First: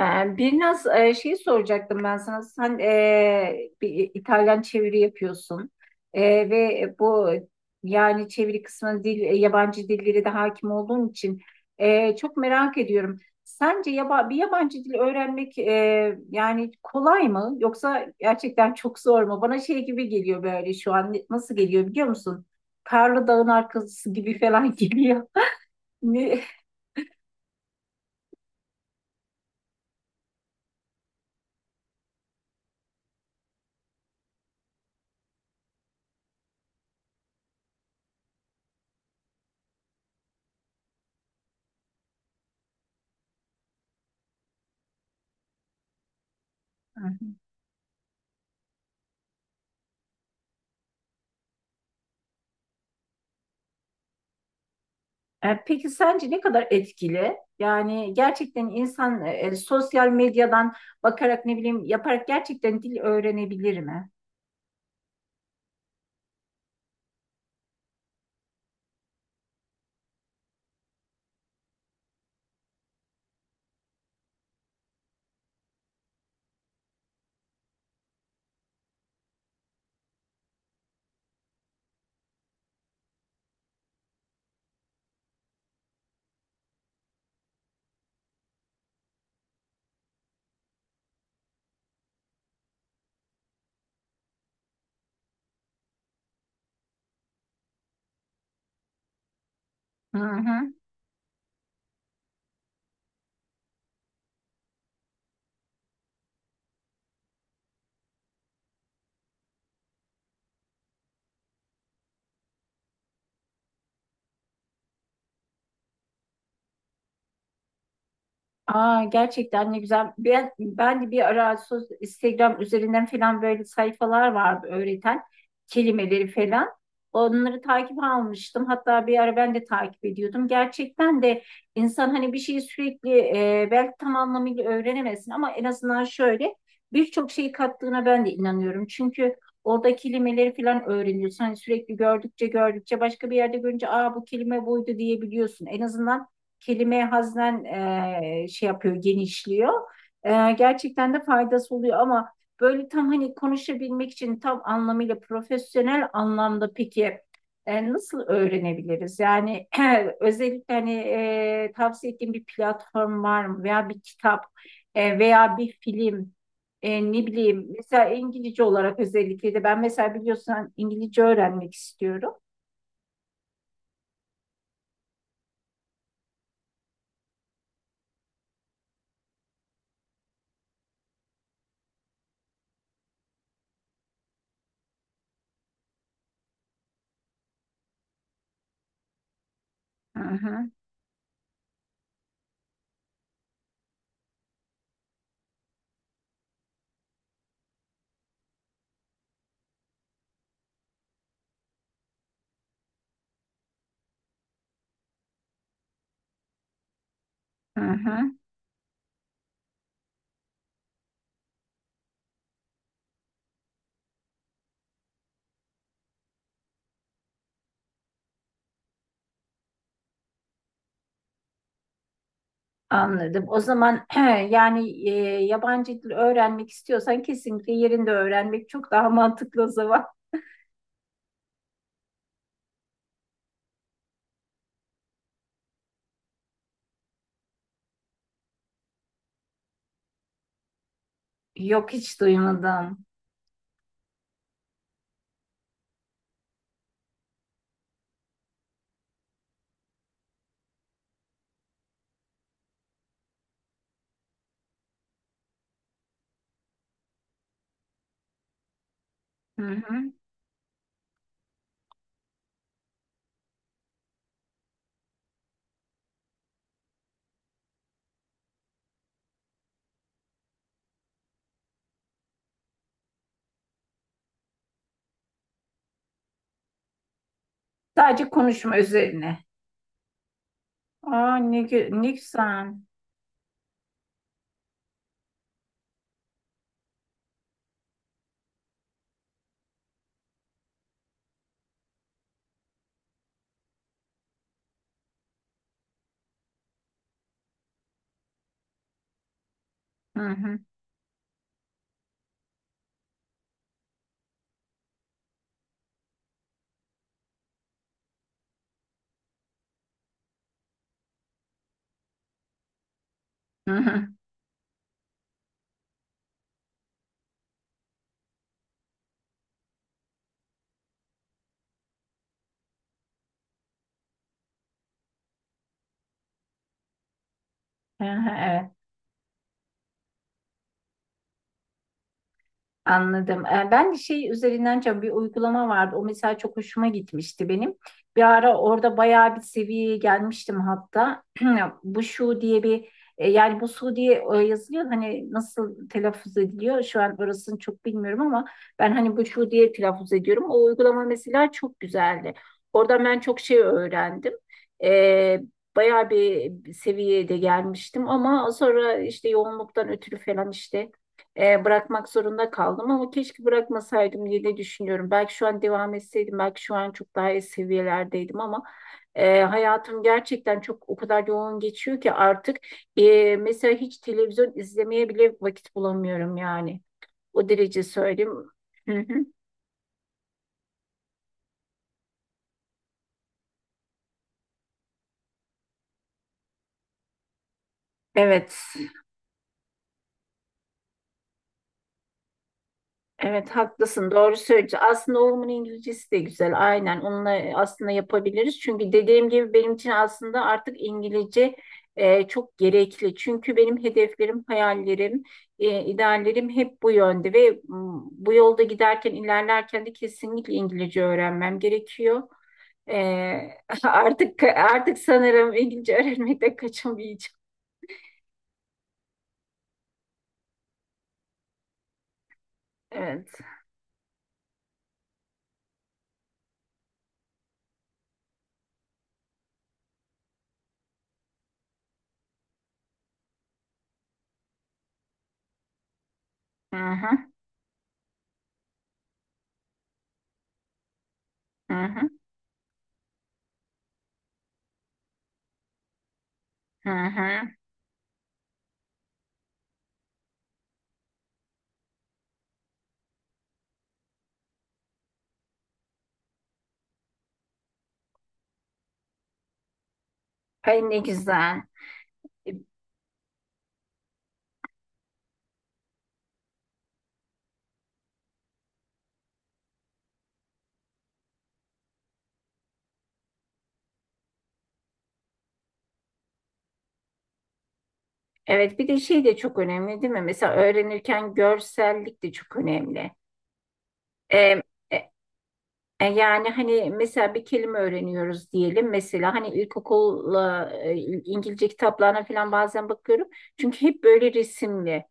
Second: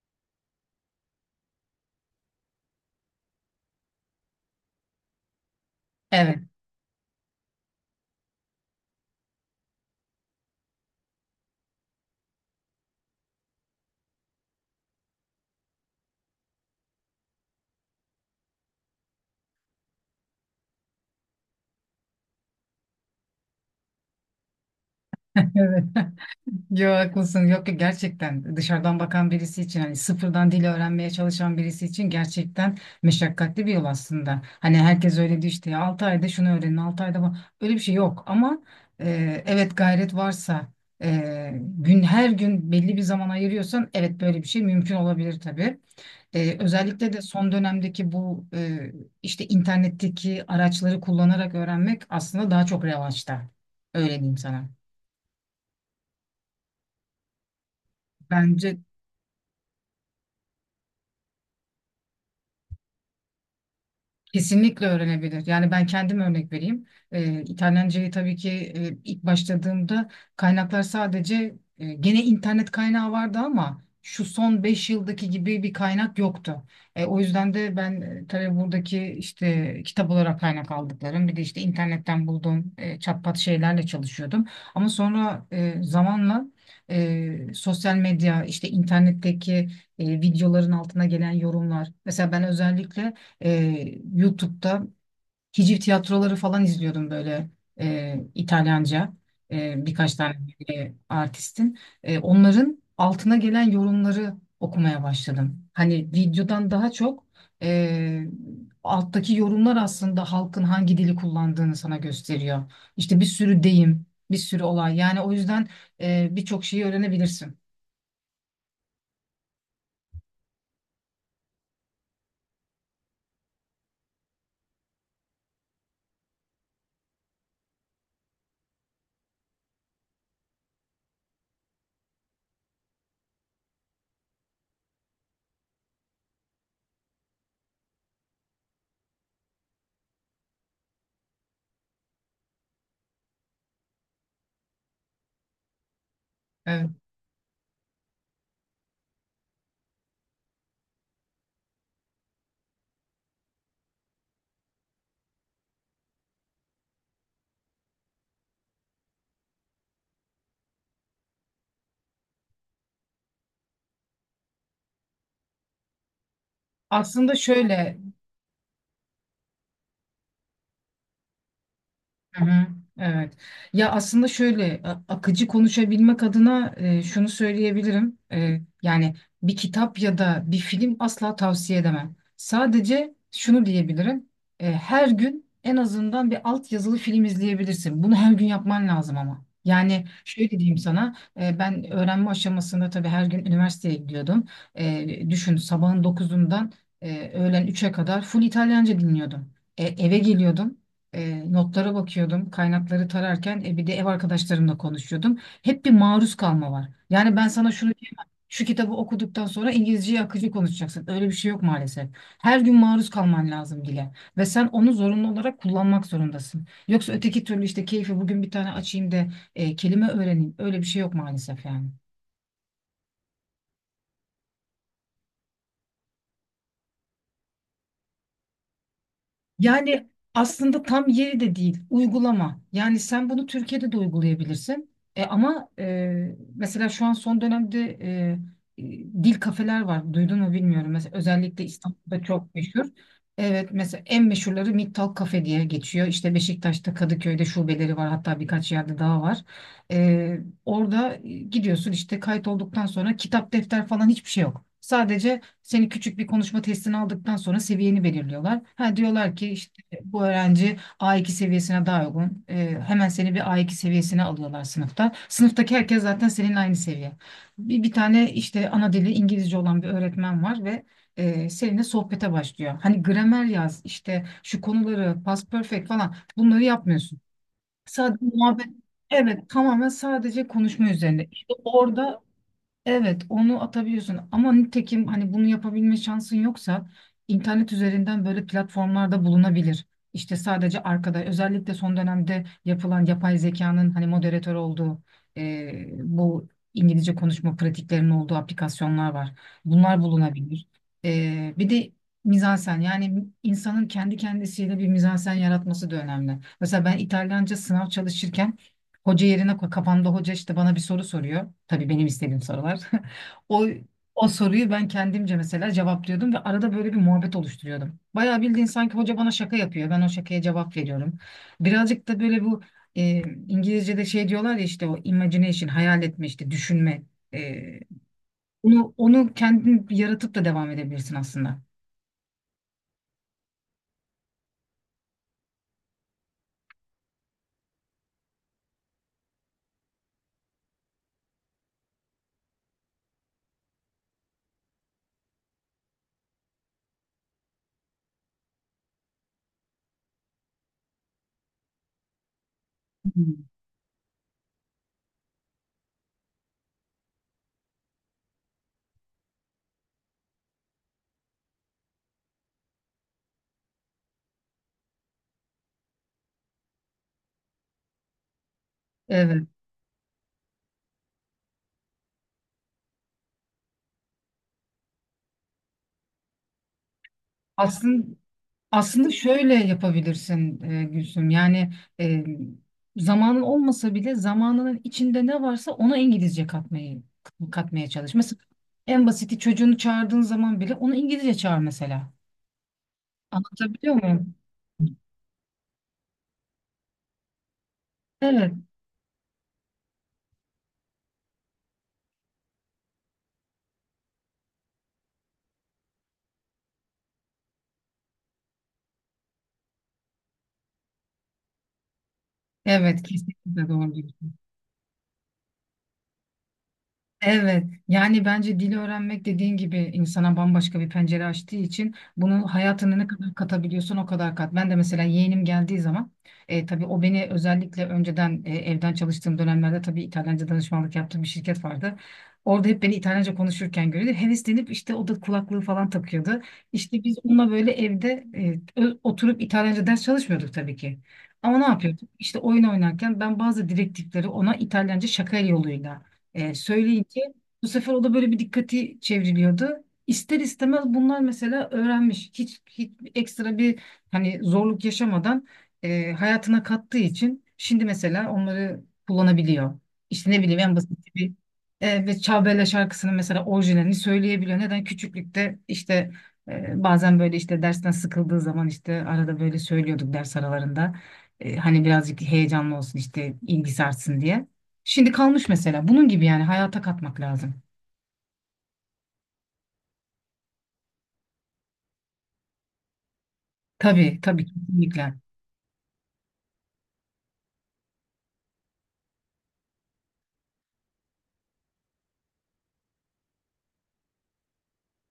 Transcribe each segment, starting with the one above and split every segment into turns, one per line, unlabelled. Bir naz şeyi soracaktım ben sana. Sen bir İtalyan çeviri yapıyorsun. E,
Evet,
ve bu yani çeviri kısmına dil, yabancı dillere de hakim olduğun için çok merak ediyorum. Sence bir yabancı dil öğrenmek yani kolay mı yoksa gerçekten çok zor mu? Bana şey gibi geliyor böyle şu an nasıl geliyor biliyor musun? Karlı dağın arkası gibi falan geliyor.
evet.
Ne?
Yo haklısın. Yok ki gerçekten dışarıdan bakan birisi için hani sıfırdan dil öğrenmeye çalışan birisi için gerçekten meşakkatli bir yol aslında. Hani herkes öyle diyor işte ya 6 ayda şunu öğrenin, 6 ayda bu. Öyle bir şey yok ama evet gayret varsa gün her gün belli bir zaman ayırıyorsan evet böyle bir şey mümkün olabilir tabii. Özellikle de son dönemdeki bu işte internetteki araçları kullanarak öğrenmek aslında daha çok revaçta. Öyle diyeyim sana.
Peki sence ne kadar etkili? Yani gerçekten
Bence
insan sosyal medyadan bakarak ne bileyim yaparak gerçekten dil öğrenebilir mi?
kesinlikle öğrenebilir. Yani ben kendim örnek vereyim. İtalyancayı tabii ki ilk başladığımda kaynaklar sadece gene internet kaynağı vardı ama şu son 5 yıldaki gibi bir kaynak yoktu. O yüzden de ben tabii buradaki işte kitap olarak kaynak aldıklarım bir de işte internetten bulduğum çatpat şeylerle çalışıyordum. Ama sonra zamanla sosyal medya işte internetteki videoların altına gelen yorumlar. Mesela ben özellikle ee, YouTube'da hiciv tiyatroları falan izliyordum böyle İtalyanca birkaç
Hı
tane
hı.
artistin. Onların altına gelen yorumları okumaya başladım. Hani videodan daha çok e, alttaki yorumlar aslında halkın hangi dili kullandığını sana gösteriyor. İşte bir sürü deyim, bir sürü olay. Yani o yüzden birçok şeyi öğrenebilirsin.
Aa, gerçekten ne güzel. Ben de bir ara Instagram üzerinden falan böyle sayfalar vardı öğreten kelimeleri falan. Onları takip almıştım. Hatta bir ara ben de takip ediyordum. Gerçekten de insan hani bir şeyi sürekli belki tam anlamıyla öğrenemesin ama en azından şöyle birçok şeyi kattığına ben de inanıyorum. Çünkü orada kelimeleri falan öğreniyorsun. Hani sürekli gördükçe başka bir yerde görünce aa bu kelime buydu diyebiliyorsun. En azından
Evet.
kelime haznen şey yapıyor, genişliyor. Gerçekten de faydası oluyor ama böyle tam hani konuşabilmek için tam anlamıyla profesyonel anlamda peki nasıl öğrenebiliriz? Yani özellikle hani tavsiye ettiğim bir platform var mı veya bir kitap veya bir film? Ne
Aslında
bileyim
şöyle,
mesela İngilizce olarak özellikle de ben mesela biliyorsun hani İngilizce öğrenmek istiyorum.
hı hı, evet. Ya aslında şöyle akıcı konuşabilmek adına şunu söyleyebilirim. Yani bir kitap ya da bir film asla tavsiye edemem. Sadece şunu diyebilirim. Her gün en azından bir altyazılı film izleyebilirsin. Bunu her gün yapman lazım ama. Yani
Hı
şöyle
hı,
diyeyim sana. Ben öğrenme aşamasında tabii her gün üniversiteye gidiyordum. Düşün sabahın dokuzundan öğlen üçe kadar full İtalyanca dinliyordum. Eve geliyordum. Notlara bakıyordum, kaynakları tararken bir de ev arkadaşlarımla konuşuyordum. Hep bir maruz kalma var. Yani ben sana
hı
şunu,
hı.
şu kitabı okuduktan sonra İngilizceyi akıcı konuşacaksın. Öyle bir şey yok maalesef. Her gün maruz kalman lazım dile ve sen onu zorunlu olarak kullanmak zorundasın. Yoksa öteki türlü işte keyfi bugün bir tane açayım da kelime öğreneyim. Öyle bir şey yok maalesef yani.
Anladım. O zaman yani yabancı dil öğrenmek istiyorsan kesinlikle yerinde öğrenmek çok daha mantıklı o zaman.
Yani aslında tam yeri de değil, uygulama. Yani sen bunu Türkiye'de de uygulayabilirsin. E, ama e, mesela şu an son dönemde e, e, dil kafeler var. Duydun mu bilmiyorum. Mesela özellikle
Yok, hiç
İstanbul'da çok meşhur.
duymadım.
Evet, mesela en meşhurları Mittal Kafe diye geçiyor. İşte Beşiktaş'ta, Kadıköy'de şubeleri var. Hatta birkaç yerde daha var. E, Orada gidiyorsun işte kayıt olduktan sonra kitap, defter falan hiçbir şey yok. Sadece seni küçük bir konuşma testini aldıktan sonra seviyeni belirliyorlar. Ha diyorlar ki
Hı
işte
hı.
bu öğrenci A2 seviyesine daha uygun. Hemen seni bir A2 seviyesine alıyorlar sınıfta. Sınıftaki herkes zaten senin aynı seviye. Bir tane işte ana dili İngilizce olan bir öğretmen var ve seninle sohbete başlıyor. Hani gramer yaz, işte şu konuları, past perfect falan bunları yapmıyorsun. Sadece
Sadece
muhabbet,
konuşma üzerine.
evet tamamen sadece konuşma üzerine.
Aa
İşte
ne, gü- ne
orada
güzel.
evet, onu atabiliyorsun ama nitekim hani bunu yapabilme şansın yoksa internet üzerinden böyle platformlarda bulunabilir. İşte sadece arkada özellikle son dönemde yapılan yapay zekanın hani moderatör olduğu bu İngilizce konuşma pratiklerinin olduğu aplikasyonlar var. Bunlar
Hı hı.
bulunabilir. Bir de mizansen yani insanın kendi kendisiyle bir mizansen yaratması da önemli. Mesela ben İtalyanca sınav çalışırken hoca yerine koy. Kafamda hoca işte bana bir soru soruyor. Tabii benim istediğim sorular. O
Hı hı.
o soruyu ben kendimce mesela cevaplıyordum ve arada böyle bir muhabbet oluşturuyordum. Bayağı bildiğin sanki hoca bana şaka yapıyor. Ben o şakaya cevap veriyorum. Birazcık da böyle bu e, İngilizce'de şey diyorlar ya işte o imagination, hayal etme işte düşünme.
Hı hı, evet.
Onu kendin yaratıp da devam edebilirsin aslında.
Anladım. Ben de şey üzerinden çok bir uygulama vardı. O mesela çok hoşuma gitmişti benim. Bir ara orada bayağı bir seviyeye gelmiştim hatta. Bu şu diye bir yani bu su diye yazılıyor. Hani nasıl telaffuz ediliyor? Şu an orasını çok bilmiyorum ama ben hani bu şu diye telaffuz ediyorum. O uygulama mesela çok güzeldi. Oradan ben çok
Hmm.
şey öğrendim. Ee, bayağı bir seviyeye de gelmiştim ama sonra işte yoğunluktan ötürü falan işte bırakmak zorunda kaldım ama keşke bırakmasaydım diye de düşünüyorum. Belki şu an devam etseydim, belki şu an çok daha iyi seviyelerdeydim ama
Evet.
hayatım gerçekten çok o kadar yoğun geçiyor ki artık mesela hiç televizyon izlemeye bile vakit bulamıyorum yani. O derece
Aslında
söyleyeyim. Hı hı.
Aslında şöyle yapabilirsin Gülsüm. Yani e, zamanın olmasa bile zamanının içinde ne varsa ona İngilizce katmayı katmaya çalış. Mesela
Evet.
en basiti çocuğunu çağırdığın zaman bile onu İngilizce çağır mesela.
Evet,
Anlatabiliyor
haklısın,
muyum?
doğru söylüyorsun. Aslında oğlumun İngilizcesi de güzel, aynen onunla aslında
Evet.
yapabiliriz. Çünkü dediğim gibi benim için aslında artık İngilizce çok gerekli. Çünkü benim hedeflerim, hayallerim, ideallerim hep bu yönde ve bu yolda giderken ilerlerken de kesinlikle İngilizce öğrenmem gerekiyor. E,
Evet, kesinlikle doğru diyorsun.
artık sanırım İngilizce öğrenmekten kaçamayacağım.
Evet, yani bence dil öğrenmek dediğin gibi insana bambaşka bir pencere açtığı için bunu hayatına ne
Evet.
kadar katabiliyorsan o kadar kat. Ben de mesela yeğenim geldiği zaman tabii o beni özellikle önceden evden çalıştığım dönemlerde tabii İtalyanca danışmanlık yaptığım bir şirket vardı. Orada hep beni İtalyanca konuşurken görüyordu. Heveslenip işte o da kulaklığı falan takıyordu.
Hı
İşte biz
hı,
onunla böyle evde oturup İtalyanca ders çalışmıyorduk tabii ki. Ama ne
hı
yapıyorduk?
hı,
İşte oyun oynarken ben bazı direktifleri ona İtalyanca şaka yoluyla
hı
söyleyince
hı.
bu sefer o da böyle bir dikkati çevriliyordu. İster istemez bunlar mesela öğrenmiş. Hiç ekstra bir hani zorluk yaşamadan hayatına kattığı için şimdi mesela onları kullanabiliyor. İşte ne bileyim en
Ay, ne
basit bir
güzel.
ve Çağbele şarkısının mesela orijinalini söyleyebiliyor. Neden? Küçüklükte işte bazen böyle işte dersten sıkıldığı zaman işte arada böyle söylüyorduk ders aralarında. Hani birazcık heyecanlı olsun işte ilgisi artsın diye. Şimdi kalmış mesela. Bunun gibi yani hayata katmak lazım.
Evet, bir de şey de çok önemli değil mi? Mesela öğrenirken görsellik de çok önemli.
Tabii, tabii
Ee, e-
kesinlikle.
yani hani mesela bir kelime öğreniyoruz diyelim. Mesela hani ilkokulla İngilizce kitaplarına falan bazen bakıyorum. Çünkü hep böyle resimli.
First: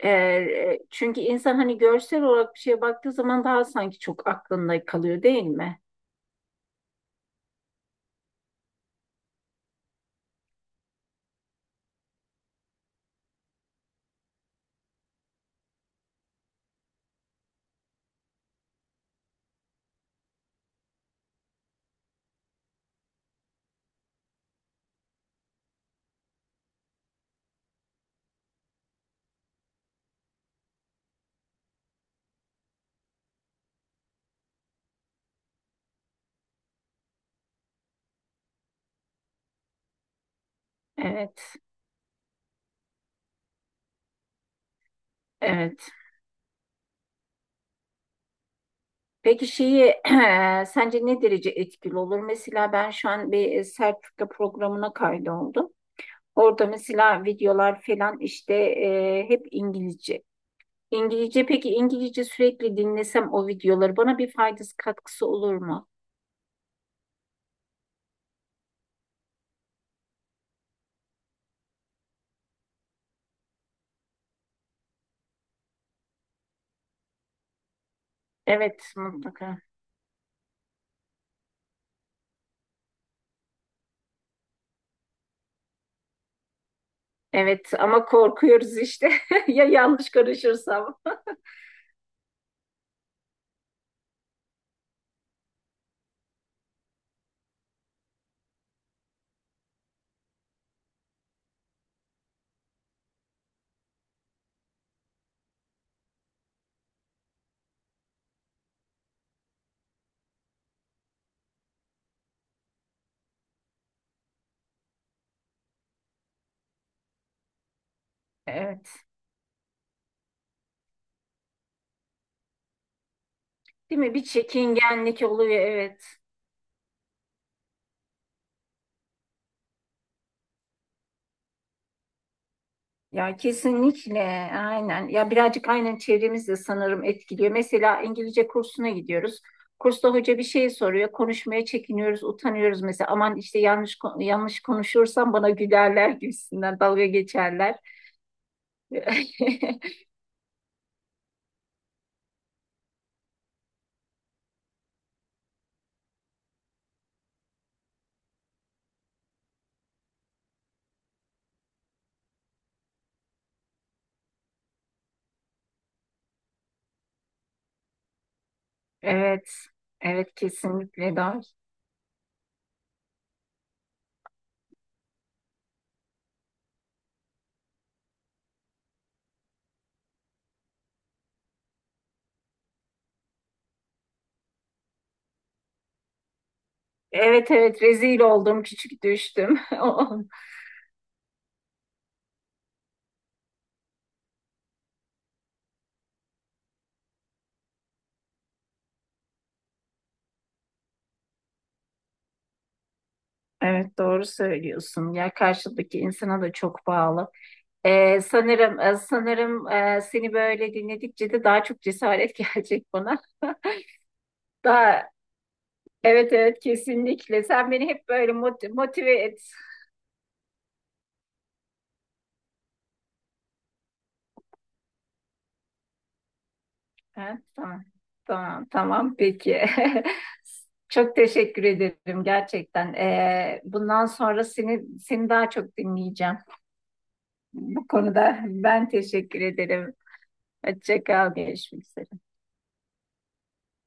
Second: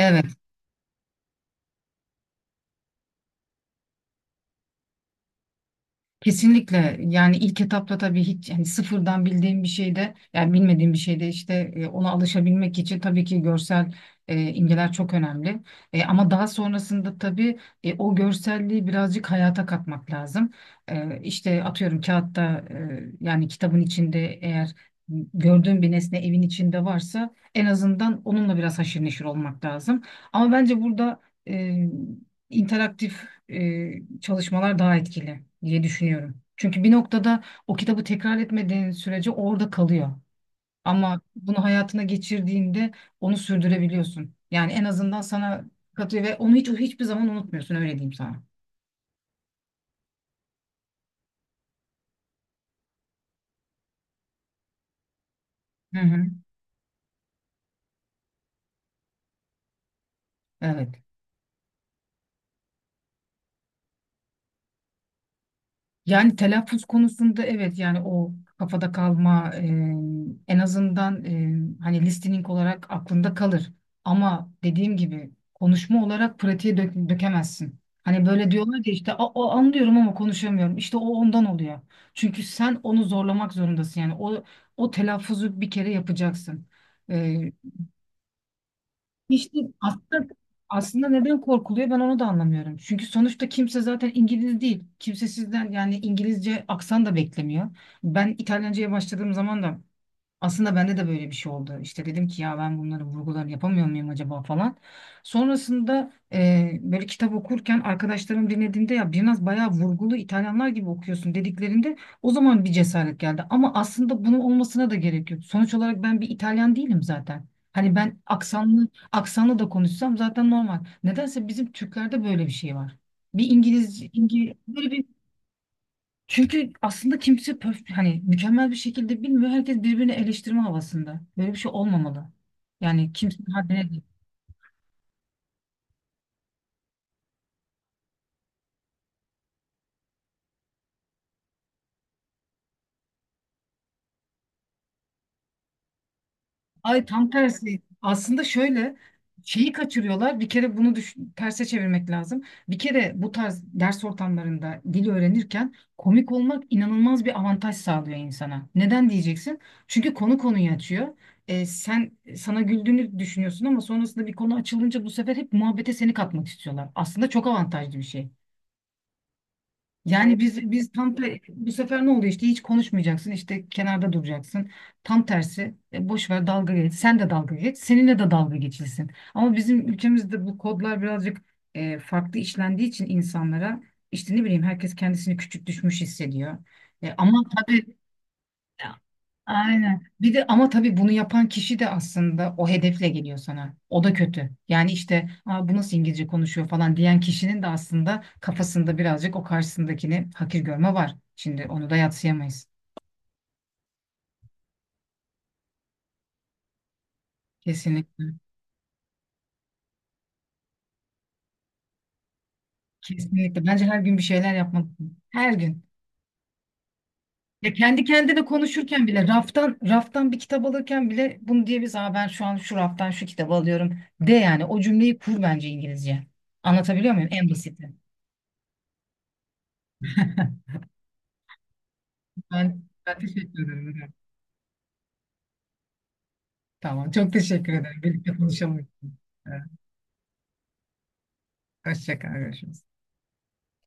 Çünkü insan hani görsel olarak bir şeye baktığı zaman daha sanki çok aklında kalıyor değil mi?
Kesinlikle yani ilk etapta tabii hiç yani sıfırdan bildiğim bir şeyde yani bilmediğim bir şeyde işte ona alışabilmek için tabii ki görsel imgeler çok önemli. Ama daha sonrasında tabii o görselliği birazcık hayata katmak lazım. İşte atıyorum kağıtta yani kitabın içinde eğer gördüğüm bir nesne evin içinde varsa en azından onunla biraz haşır neşir olmak lazım. Ama bence burada e, interaktif çalışmalar daha etkili diye düşünüyorum. Çünkü bir noktada o kitabı tekrar etmediğin sürece orada kalıyor. Ama
Evet,
bunu hayatına geçirdiğinde onu sürdürebiliyorsun. Yani en azından sana
evet.
katıyor ve onu hiç hiçbir zaman unutmuyorsun öyle diyeyim sana.
Peki şeyi sence ne derece etkili olur? Mesela ben şu an bir sertifika programına kaydoldum.
Hı hı.
Orada mesela videolar falan işte hep İngilizce.
Evet.
İngilizce, peki İngilizce sürekli dinlesem o videoları bana bir faydası katkısı olur mu?
Yani telaffuz konusunda evet yani o kafada kalma, en azından hani listening olarak aklında kalır. Ama dediğim gibi konuşma olarak pratiğe dökemezsin. Hani böyle diyorlar ki
Evet,
işte "A- o,
mutlaka.
anlıyorum ama konuşamıyorum." İşte o ondan oluyor. Çünkü sen onu zorlamak zorundasın. Yani o telaffuzu bir kere yapacaksın.
Evet ama korkuyoruz işte
İşte
ya yanlış
aslında,
karışırsam.
aslında neden korkuluyor ben onu da anlamıyorum. Çünkü sonuçta kimse zaten İngiliz değil. Kimse sizden yani İngilizce aksan da beklemiyor. Ben İtalyanca'ya başladığım zaman da aslında bende de böyle bir şey oldu. İşte dedim ki ya ben bunları vurgularını yapamıyor muyum acaba falan. Sonrasında böyle kitap okurken arkadaşlarım dinlediğinde ya biraz bayağı vurgulu İtalyanlar gibi okuyorsun dediklerinde o zaman bir cesaret geldi. Ama aslında bunun olmasına da gerek yok. Sonuç olarak ben bir İtalyan değilim zaten. Hani ben aksanlı
Evet.
aksanlı da konuşsam zaten normal. Nedense bizim Türklerde böyle bir şey var. Bir
Değil
İngiliz,
mi? Bir
İngiliz böyle,
çekingenlik oluyor, evet.
çünkü aslında kimse pöf, hani mükemmel bir şekilde bilmiyor. Herkes birbirini eleştirme havasında. Böyle bir şey olmamalı. Yani
Ya
kimsenin haddine değil.
kesinlikle aynen. Ya birazcık aynen çevremiz de sanırım etkiliyor. Mesela İngilizce kursuna gidiyoruz. Kursta hoca bir şey soruyor. Konuşmaya çekiniyoruz, utanıyoruz mesela. Aman işte yanlış konuşursam bana gülerler gibisinden,
Ay
dalga
tam
geçerler.
tersi. Aslında şöyle şeyi kaçırıyorlar. Bir kere bunu terse çevirmek lazım. Bir kere bu tarz ders ortamlarında dil öğrenirken komik olmak inanılmaz bir avantaj sağlıyor insana. Neden diyeceksin? Çünkü konu konuyu açıyor. Sen sana güldüğünü düşünüyorsun ama sonrasında bir konu açılınca bu sefer hep muhabbete seni katmak istiyorlar. Aslında çok avantajlı bir şey.
Evet. Evet,
Yani biz tam
kesinlikle doğru.
bu sefer ne oldu işte hiç konuşmayacaksın işte kenarda duracaksın. Tam tersi boş ver dalga geç. Sen de dalga geç. Seninle de dalga geçilsin. Ama bizim ülkemizde bu kodlar birazcık farklı işlendiği için insanlara işte ne bileyim herkes kendisini küçük düşmüş hissediyor. Ama
Evet, evet,
tabii
rezil oldum, küçük düştüm.
aynen. Bir de ama tabii bunu yapan kişi de aslında o hedefle geliyor sana. O da kötü. Yani işte aa, bu nasıl İngilizce konuşuyor falan diyen kişinin de aslında kafasında birazcık o karşısındakini hakir görme var. Şimdi onu da yadsıyamayız.
Evet, doğru söylüyorsun. Ya karşıdaki insana da çok bağlı.
Kesinlikle.
Sanırım sanırım seni böyle dinledikçe de daha çok cesaret gelecek bana.
Kesinlikle. Bence her gün bir şeyler
Daha
yapmalısın. Her gün.
evet, evet kesinlikle. Sen
Ya
beni
kendi
hep böyle
kendine konuşurken
motive
bile
et.
raftan raftan bir kitap alırken bile bunu diyebiliriz. Aa ben şu an şu raftan şu kitabı alıyorum de yani o cümleyi kur bence İngilizce. Anlatabiliyor muyum?
Ha,
En
tamam,
basiti.
tamam, peki. Çok teşekkür ederim
Ben,
gerçekten.
ben teşekkür
Bundan
ederim.
sonra seni daha çok dinleyeceğim.
Tamam. Çok teşekkür
Bu
ederim. Birlikte
konuda
konuşalım.
ben teşekkür
Evet,
ederim. Hoşça kal, görüşmek
hoşça
üzere.
kal. Görüşürüz.